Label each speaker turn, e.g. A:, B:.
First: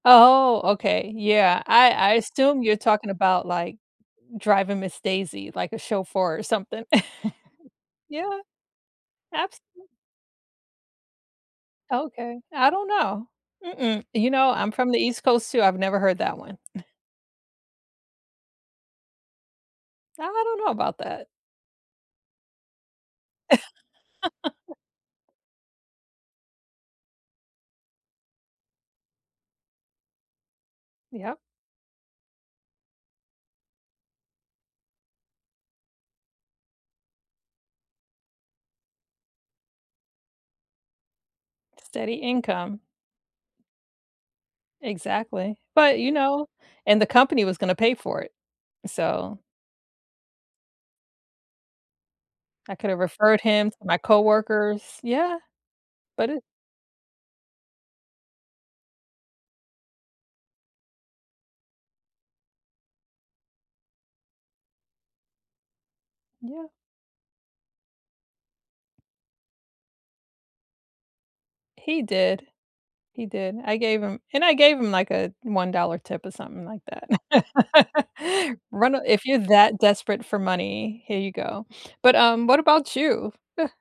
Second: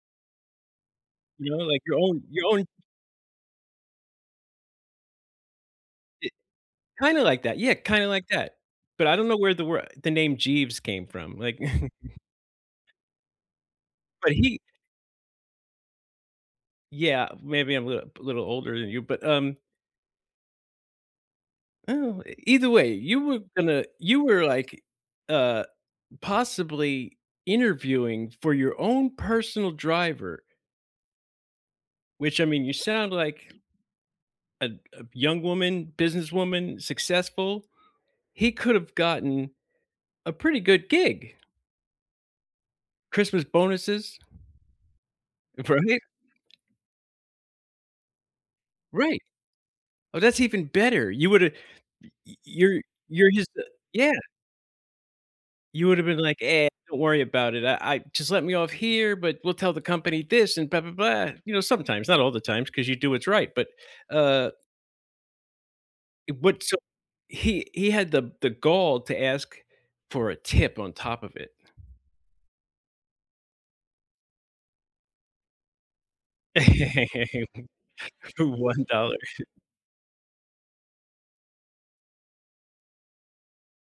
A: Oh, oh, okay,
B: You
A: yeah,
B: know, like,
A: I
B: your
A: I
B: own your
A: assume
B: own
A: you're talking about, like, Driving Miss Daisy, like, a
B: Y
A: chauffeur or something?
B: kinda like that yeah, kind of like
A: Yeah.
B: that, but I don't know where the wor
A: Absolute
B: the name Jeeves came from, like
A: Okay, I don't know. Mm-mm, you
B: But
A: know,
B: he
A: I'm from the east coast too, I've never heard that one.
B: Yeah, maybe I'm a li b little older than you, but, um
A: I don't know about that.
B: Oh, either way, you were gonna you were like, uh, possibly interviewing for your own personal driver.
A: Yeah.
B: Which I mean, you sound like a a young woman, businesswoman, successful, he could have gotten a pretty good gig.
A: Steady income.
B: Christmas bonuses.
A: Exactly, but,
B: Right?
A: you know, and the company was gonna pay for it,
B: Right.
A: so
B: Oh, that's even better. You woulda y y
A: I
B: you're
A: could have
B: you're
A: referred
B: just a
A: him to my
B: yeah.
A: coworkers yeah,
B: You woulda been
A: but
B: like,
A: it
B: "Eh, don't worry about it. I I just let me off here, but we'll tell the company this and blah blah blah," you know, sometimes, not all the times, 'cause you do what's right, but, uh Eh, what
A: Yeah.
B: so he he had the the gall to ask for a tip on top of it?
A: He did, he did. I gave him and I gave him, like, a $1 tip or something like that.
B: one
A: Run a
B: dollar.
A: if you're that desperate for money, here you go, but, um, what about you?